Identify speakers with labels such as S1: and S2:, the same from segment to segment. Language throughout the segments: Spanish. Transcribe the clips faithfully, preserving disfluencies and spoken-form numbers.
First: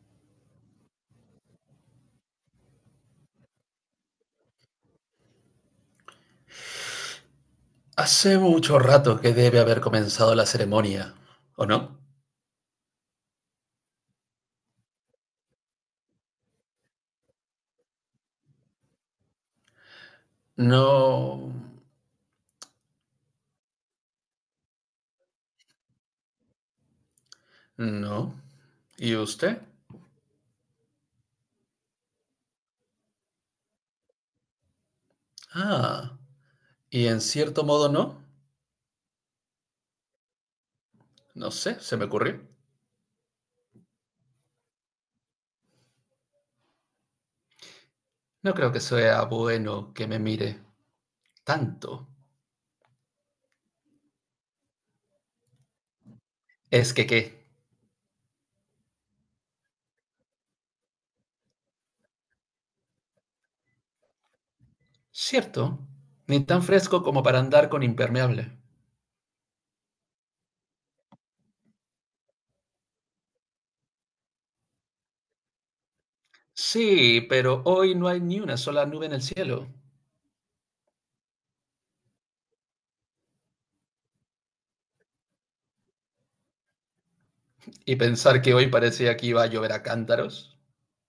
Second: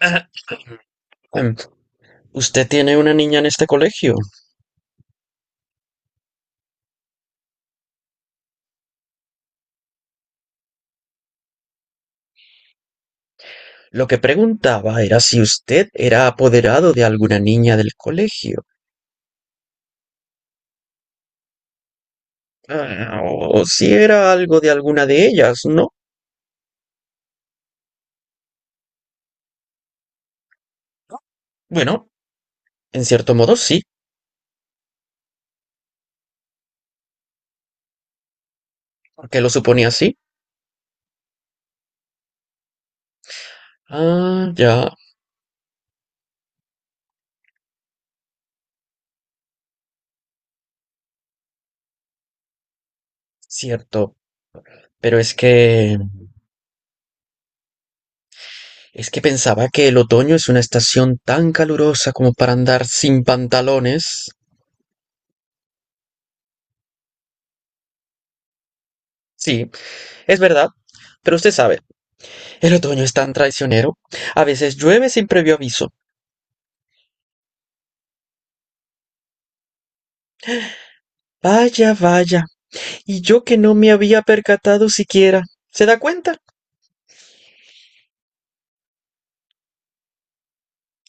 S1: Ah, em, usted tiene una niña en este colegio.
S2: Hace mucho rato que debe haber comenzado la ceremonia, ¿o no?
S1: Lo que preguntaba era si usted era apoderado de alguna niña del colegio.
S2: No,
S1: Ah, o si era algo de alguna de ellas, ¿no?
S2: no. ¿Y usted?
S1: Bueno, en cierto modo sí,
S2: Ah, y en cierto modo no.
S1: porque lo suponía así.
S2: No sé, se me ocurrió.
S1: Ah, ya,
S2: No creo que sea bueno que me mire tanto.
S1: cierto. Pero es que...
S2: Es que qué.
S1: es que pensaba que el otoño es una estación tan calurosa como para andar sin pantalones.
S2: Cierto, ni tan fresco como para andar con impermeable.
S1: Sí, es verdad. Pero usted sabe, el otoño es tan traicionero. A veces llueve sin previo aviso.
S2: Sí, pero hoy no hay ni una sola nube en el cielo.
S1: Vaya, vaya. Y yo que no me había percatado siquiera. ¿Se da cuenta?
S2: Y pensar que hoy parecía que iba a llover a cántaros.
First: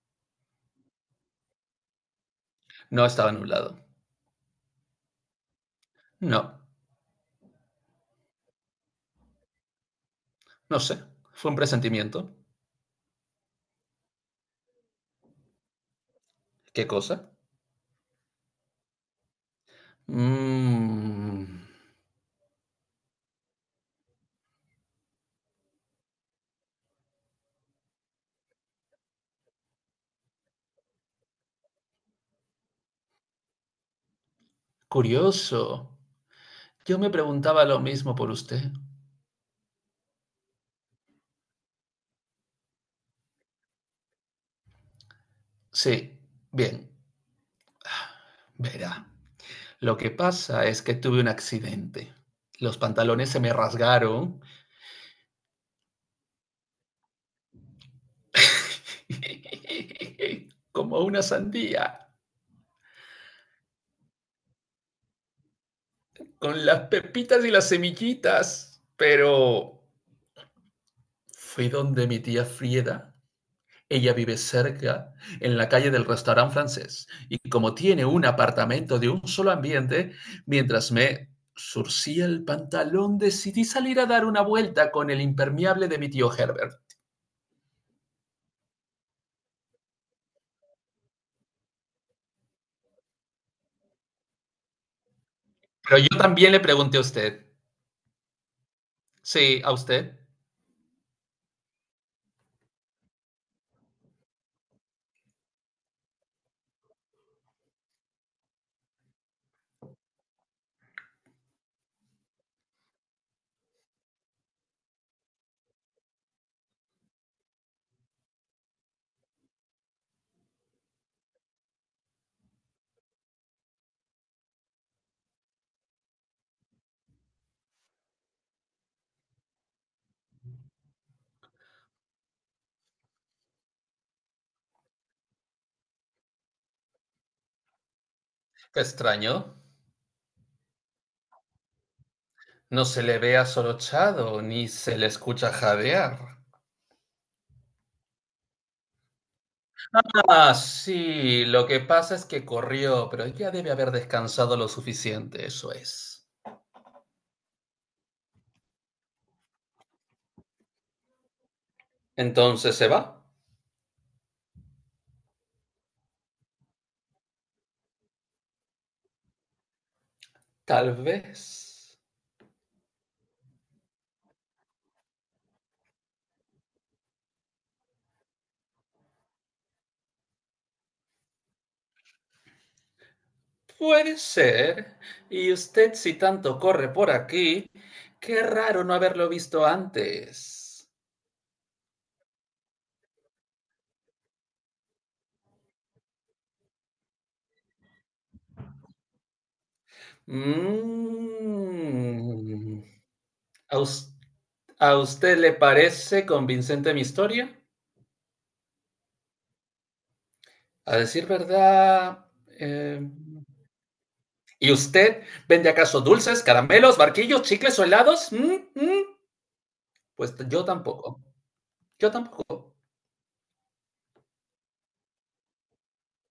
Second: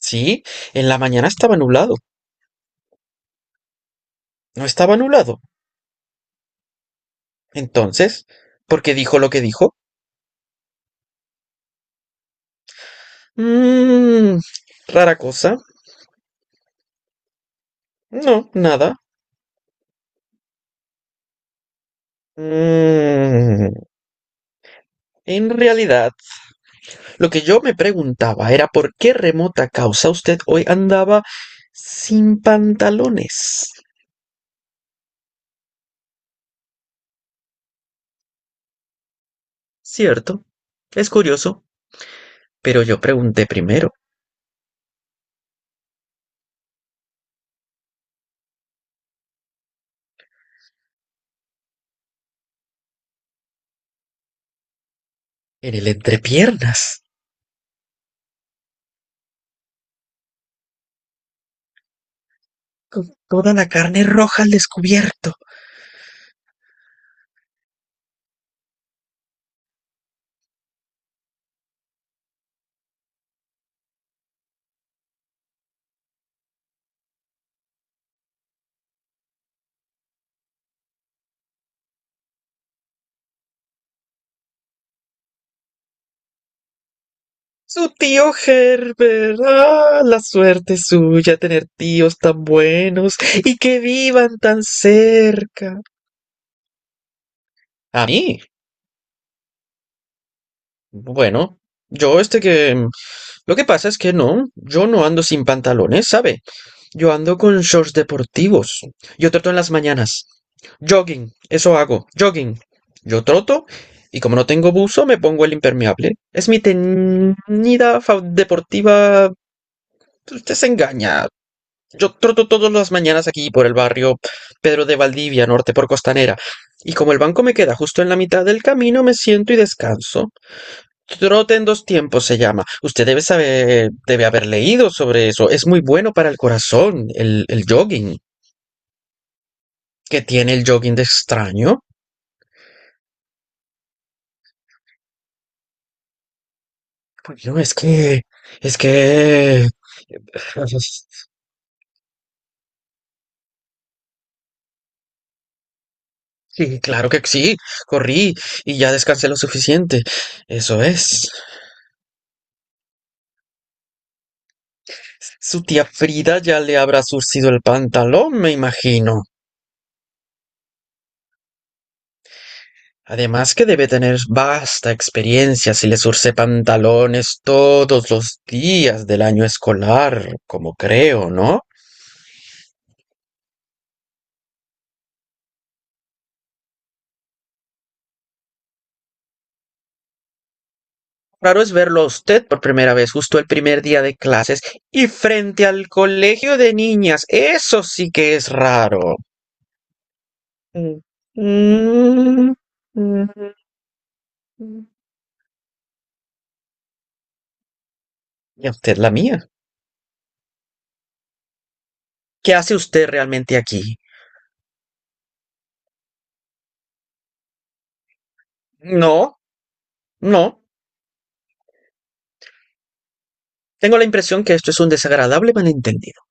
S1: Sí, en la mañana estaba nublado.
S2: No estaba nublado.
S1: No estaba nublado.
S2: No,
S1: Entonces, ¿por qué dijo lo que dijo?
S2: no sé, fue un presentimiento.
S1: Mmm. Rara cosa.
S2: ¿Qué cosa?
S1: No, nada.
S2: Mm,
S1: Mmm. En realidad, lo que yo me preguntaba era por qué remota causa usted hoy andaba sin pantalones.
S2: curioso. Yo me preguntaba lo mismo por usted.
S1: Cierto. Es curioso. Pero yo pregunté primero.
S2: Sí, bien. Verá, lo que pasa es que tuve un accidente. Los pantalones se me rasgaron
S1: En el entrepiernas.
S2: como una sandía,
S1: Con toda la carne roja al descubierto.
S2: con las pepitas y las semillitas. Pero fui donde mi tía Frieda. Ella vive cerca, en la calle del restaurante francés, y como tiene un apartamento de un solo ambiente, mientras me surcía el pantalón decidí salir a dar una vuelta con el impermeable de mi tío Herbert.
S1: Su tío Herbert. Ah, la suerte suya tener tíos tan buenos y que vivan tan cerca.
S2: Pero yo también le pregunté a usted.
S1: A mí.
S2: Sí, a usted.
S1: Bueno, yo este que... Lo que pasa es que no, yo no ando sin pantalones, ¿sabe? Yo ando con shorts deportivos. Yo troto en las mañanas. Jogging, eso hago, jogging. Yo troto y como no tengo buzo me pongo el impermeable. Es mi teñida fa- deportiva. Usted se engaña. Yo troto todas las mañanas aquí por el barrio Pedro de Valdivia, norte por Costanera. Y como el banco me queda justo en la mitad del camino, me siento y descanso. Trote en dos tiempos se llama. Usted debe saber, debe haber leído sobre eso. Es muy bueno para el corazón, el, el jogging.
S2: Qué extraño.
S1: ¿Qué tiene el jogging de extraño?
S2: No se le ve asorochado ni se le escucha jadear.
S1: Bueno, es que, es que...
S2: Ah, sí, lo que pasa es que corrió, pero ya debe haber descansado lo suficiente, eso es.
S1: Sí, claro que sí. Corrí y ya descansé lo suficiente. Eso es.
S2: Entonces se va.
S1: Su tía Frida ya le habrá surcido el pantalón, me imagino.
S2: Tal vez.
S1: Además que debe tener vasta experiencia si le zurce pantalones todos los días del año escolar, como creo, ¿no?
S2: Puede ser. Y usted, si tanto corre por aquí, qué raro no haberlo visto antes.
S1: Raro es verlo a usted por primera vez justo el primer día de clases y frente al colegio de niñas. Eso sí que es raro. Mm. Mm.
S2: Mm. ¿A us- a usted le parece convincente mi historia?
S1: ¿Y a usted la mía?
S2: A decir verdad.
S1: ¿Qué hace
S2: eh,
S1: usted realmente aquí?
S2: ¿Y usted vende acaso dulces, caramelos, barquillos, chicles o helados? ¿Mm? ¿Mm?
S1: No,
S2: Pues
S1: no.
S2: yo tampoco. Yo tampoco.
S1: Tengo la impresión que esto es un desagradable malentendido.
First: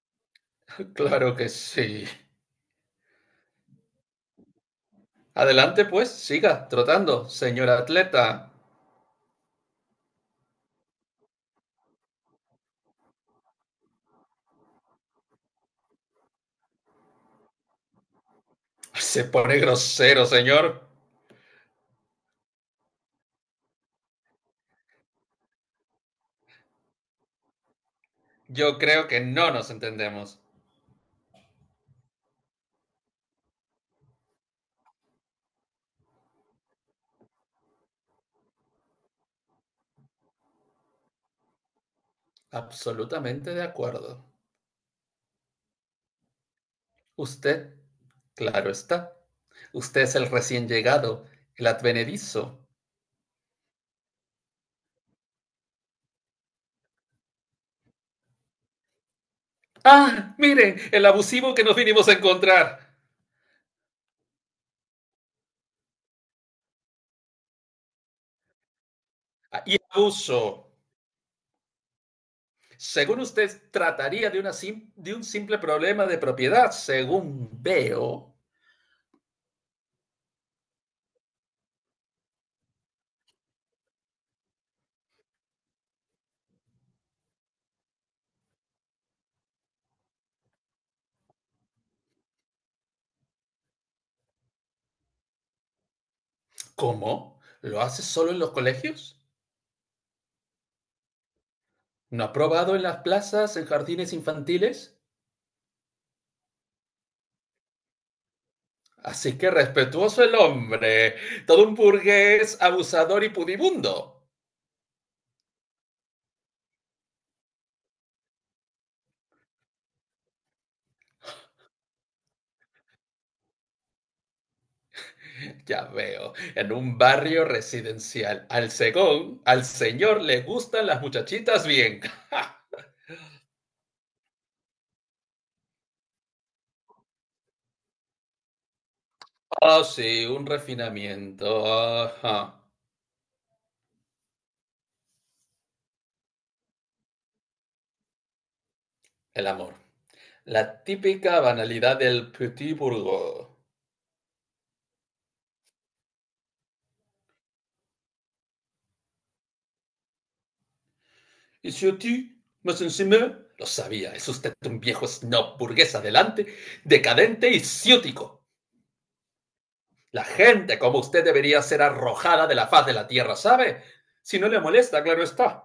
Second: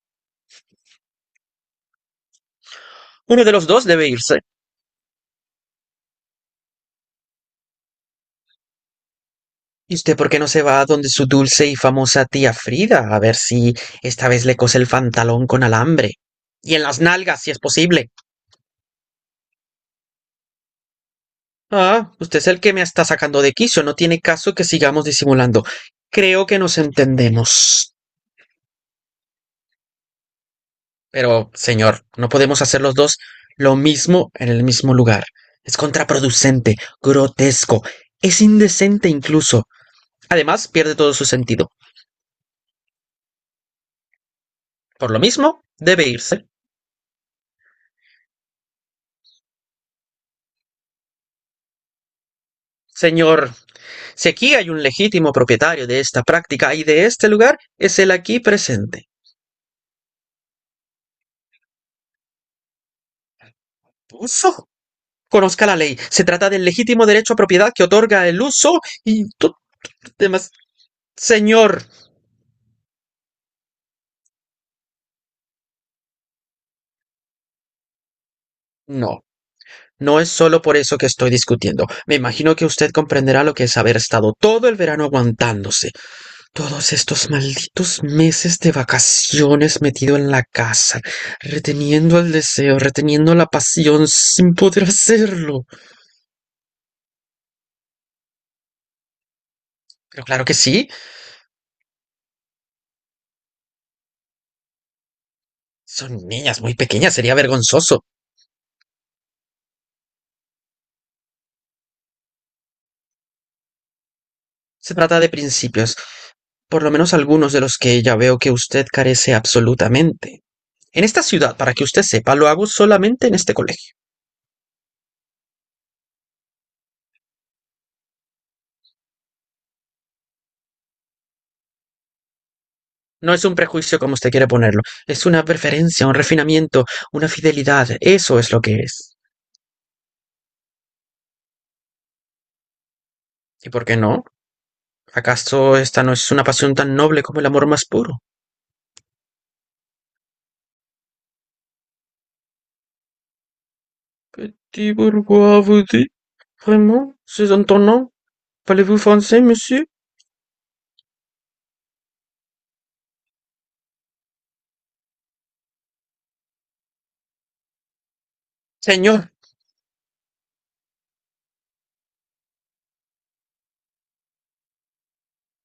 S2: Claro que sí.
S1: Uno de los dos debe irse.
S2: Adelante, pues, siga trotando, señor atleta.
S1: ¿Y usted por qué no se va a donde su dulce y famosa tía Frida a ver si esta vez le cose el pantalón con alambre? Y en las nalgas, si es posible.
S2: Se pone grosero, señor.
S1: Ah, usted es el que me está sacando de quicio. No tiene caso que sigamos disimulando. Creo que nos entendemos.
S2: Yo creo que no nos entendemos.
S1: Pero, señor, no podemos hacer los dos lo mismo en el mismo lugar. Es contraproducente, grotesco, es indecente incluso. Además, pierde todo su sentido.
S2: Absolutamente de acuerdo.
S1: Por lo mismo, debe irse.
S2: Usted, claro está. Usted es el recién llegado, el advenedizo.
S1: Señor, si aquí hay un legítimo propietario de esta práctica y de este lugar, es el aquí presente.
S2: ¡Ah! Miren, el abusivo que nos vinimos a encontrar.
S1: Uso. Conozca la ley. Se trata del legítimo derecho a propiedad que otorga el uso y todo
S2: Ah, y
S1: demás.
S2: abuso.
S1: Señor,
S2: Según usted, trataría de, una sim- de un simple problema de propiedad, según veo.
S1: no. No es solo por eso que estoy discutiendo. Me imagino que usted comprenderá lo que es haber estado todo el verano aguantándose, todos estos malditos meses de vacaciones metido en la casa, reteniendo el deseo, reteniendo la pasión, sin poder hacerlo.
S2: ¿Cómo? ¿Lo hace solo en los colegios?
S1: Pero claro que sí,
S2: No ha probado en las plazas, en jardines infantiles.
S1: son niñas muy pequeñas, sería vergonzoso.
S2: Así que respetuoso el hombre, todo un burgués abusador y pudibundo.
S1: Se trata de principios, por lo menos algunos de los que ya veo que usted carece absolutamente. En esta ciudad, para que usted sepa, lo hago solamente en este colegio.
S2: Ya veo, en un barrio residencial. Al segón, al señor le gustan las muchachitas bien. Ah,
S1: No es un prejuicio como usted quiere ponerlo, es una preferencia, un refinamiento, una fidelidad, eso es lo que es.
S2: oh, sí, un refinamiento. Ajá.
S1: ¿Y por qué no? ¿Acaso esta no es una pasión tan noble como el amor más puro?
S2: El amor. La típica banalidad del petit bourgeois.
S1: Petit bourgeois vous dit, vraiment, c'est étonnant. Parlez-vous français, monsieur?
S2: Y si a ti, más encima, lo sabía, es usted un viejo snob burgués adelante, decadente y ciútico.
S1: Señor,
S2: La gente como usted debería ser arrojada de la faz de la tierra, ¿sabe? Si no le molesta, claro está.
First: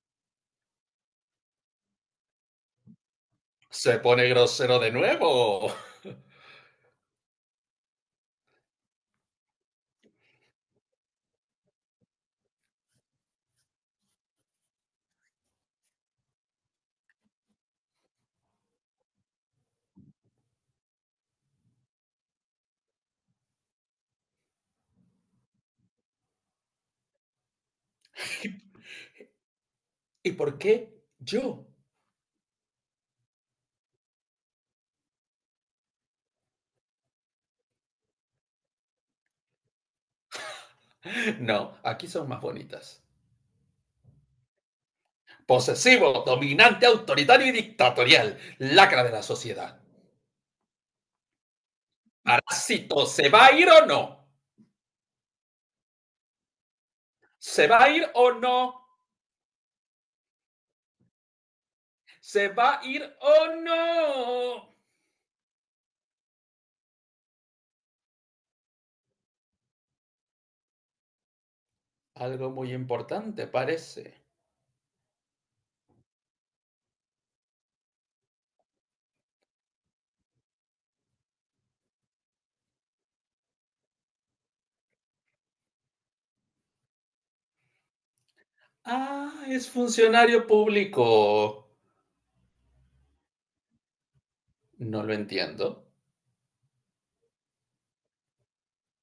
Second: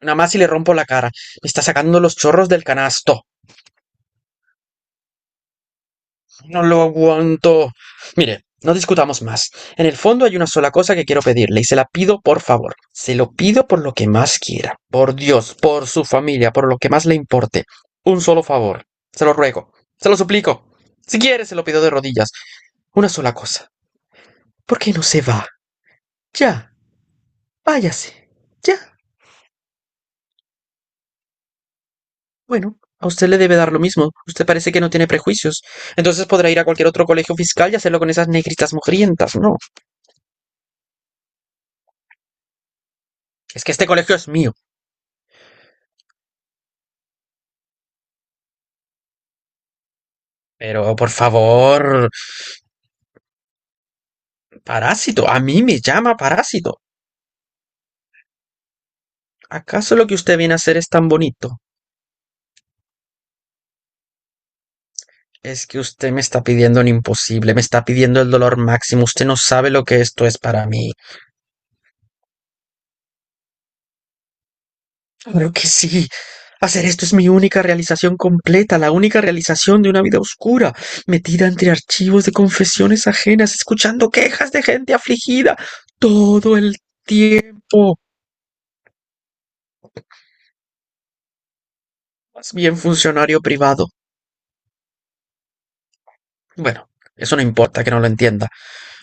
S1: nada más si le rompo la cara. Me está sacando los chorros del canasto.
S2: Se pone grosero de nuevo.
S1: No lo aguanto. Mire, no discutamos más. En el fondo hay una sola cosa que quiero pedirle y se la pido por favor. Se lo pido por lo que más quiera. Por Dios, por su familia, por lo que más le importe. Un solo favor. Se lo ruego. Se lo suplico. Si quiere, se lo pido de rodillas. Una sola cosa. ¿Por qué no se va? Ya, váyase. Ya.
S2: ¿Y por qué yo?
S1: Bueno, a usted le debe dar lo mismo. Usted parece que no tiene prejuicios. Entonces podrá ir a cualquier otro colegio fiscal y hacerlo con esas negritas mugrientas. No,
S2: No, aquí son más bonitas.
S1: es que este colegio es mío.
S2: Posesivo, dominante, autoritario y dictatorial. Lacra de la sociedad.
S1: Pero, por favor,
S2: Parásito, ¿se va a ir o no?
S1: parásito. A mí me llama parásito.
S2: ¿Se va a ir o no?
S1: ¿Acaso lo que usted viene a hacer es tan bonito?
S2: ¿Se va a ir o no?
S1: Es que usted me está pidiendo un imposible, me está pidiendo el dolor máximo. Usted no sabe lo que esto es para mí.
S2: Algo muy importante, parece.
S1: Claro que sí. Hacer esto es mi única realización completa, la única realización de una vida oscura, metida entre archivos de confesiones ajenas, escuchando quejas de gente afligida todo el tiempo.
S2: Ah, es funcionario público.
S1: Más bien funcionario privado.
S2: No lo entiendo.
S1: Bueno, eso no importa que no lo entienda.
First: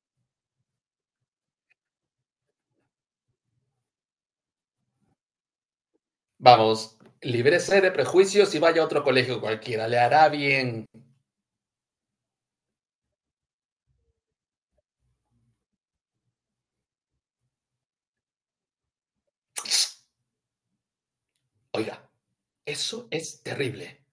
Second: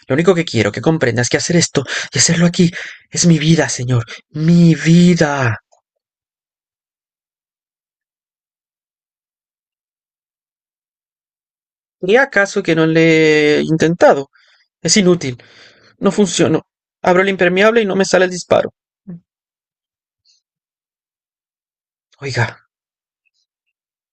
S1: Lo único que quiero que comprendas es que hacer esto y hacerlo aquí es mi vida, señor. Mi vida.
S2: Vamos, líbrese de prejuicios y vaya a otro colegio cualquiera. Le hará bien.
S1: ¿Y acaso que no le he intentado? Es inútil. No funcionó. Abro el impermeable y no me sale el disparo.
S2: Oiga,
S1: Oiga,
S2: eso es terrible.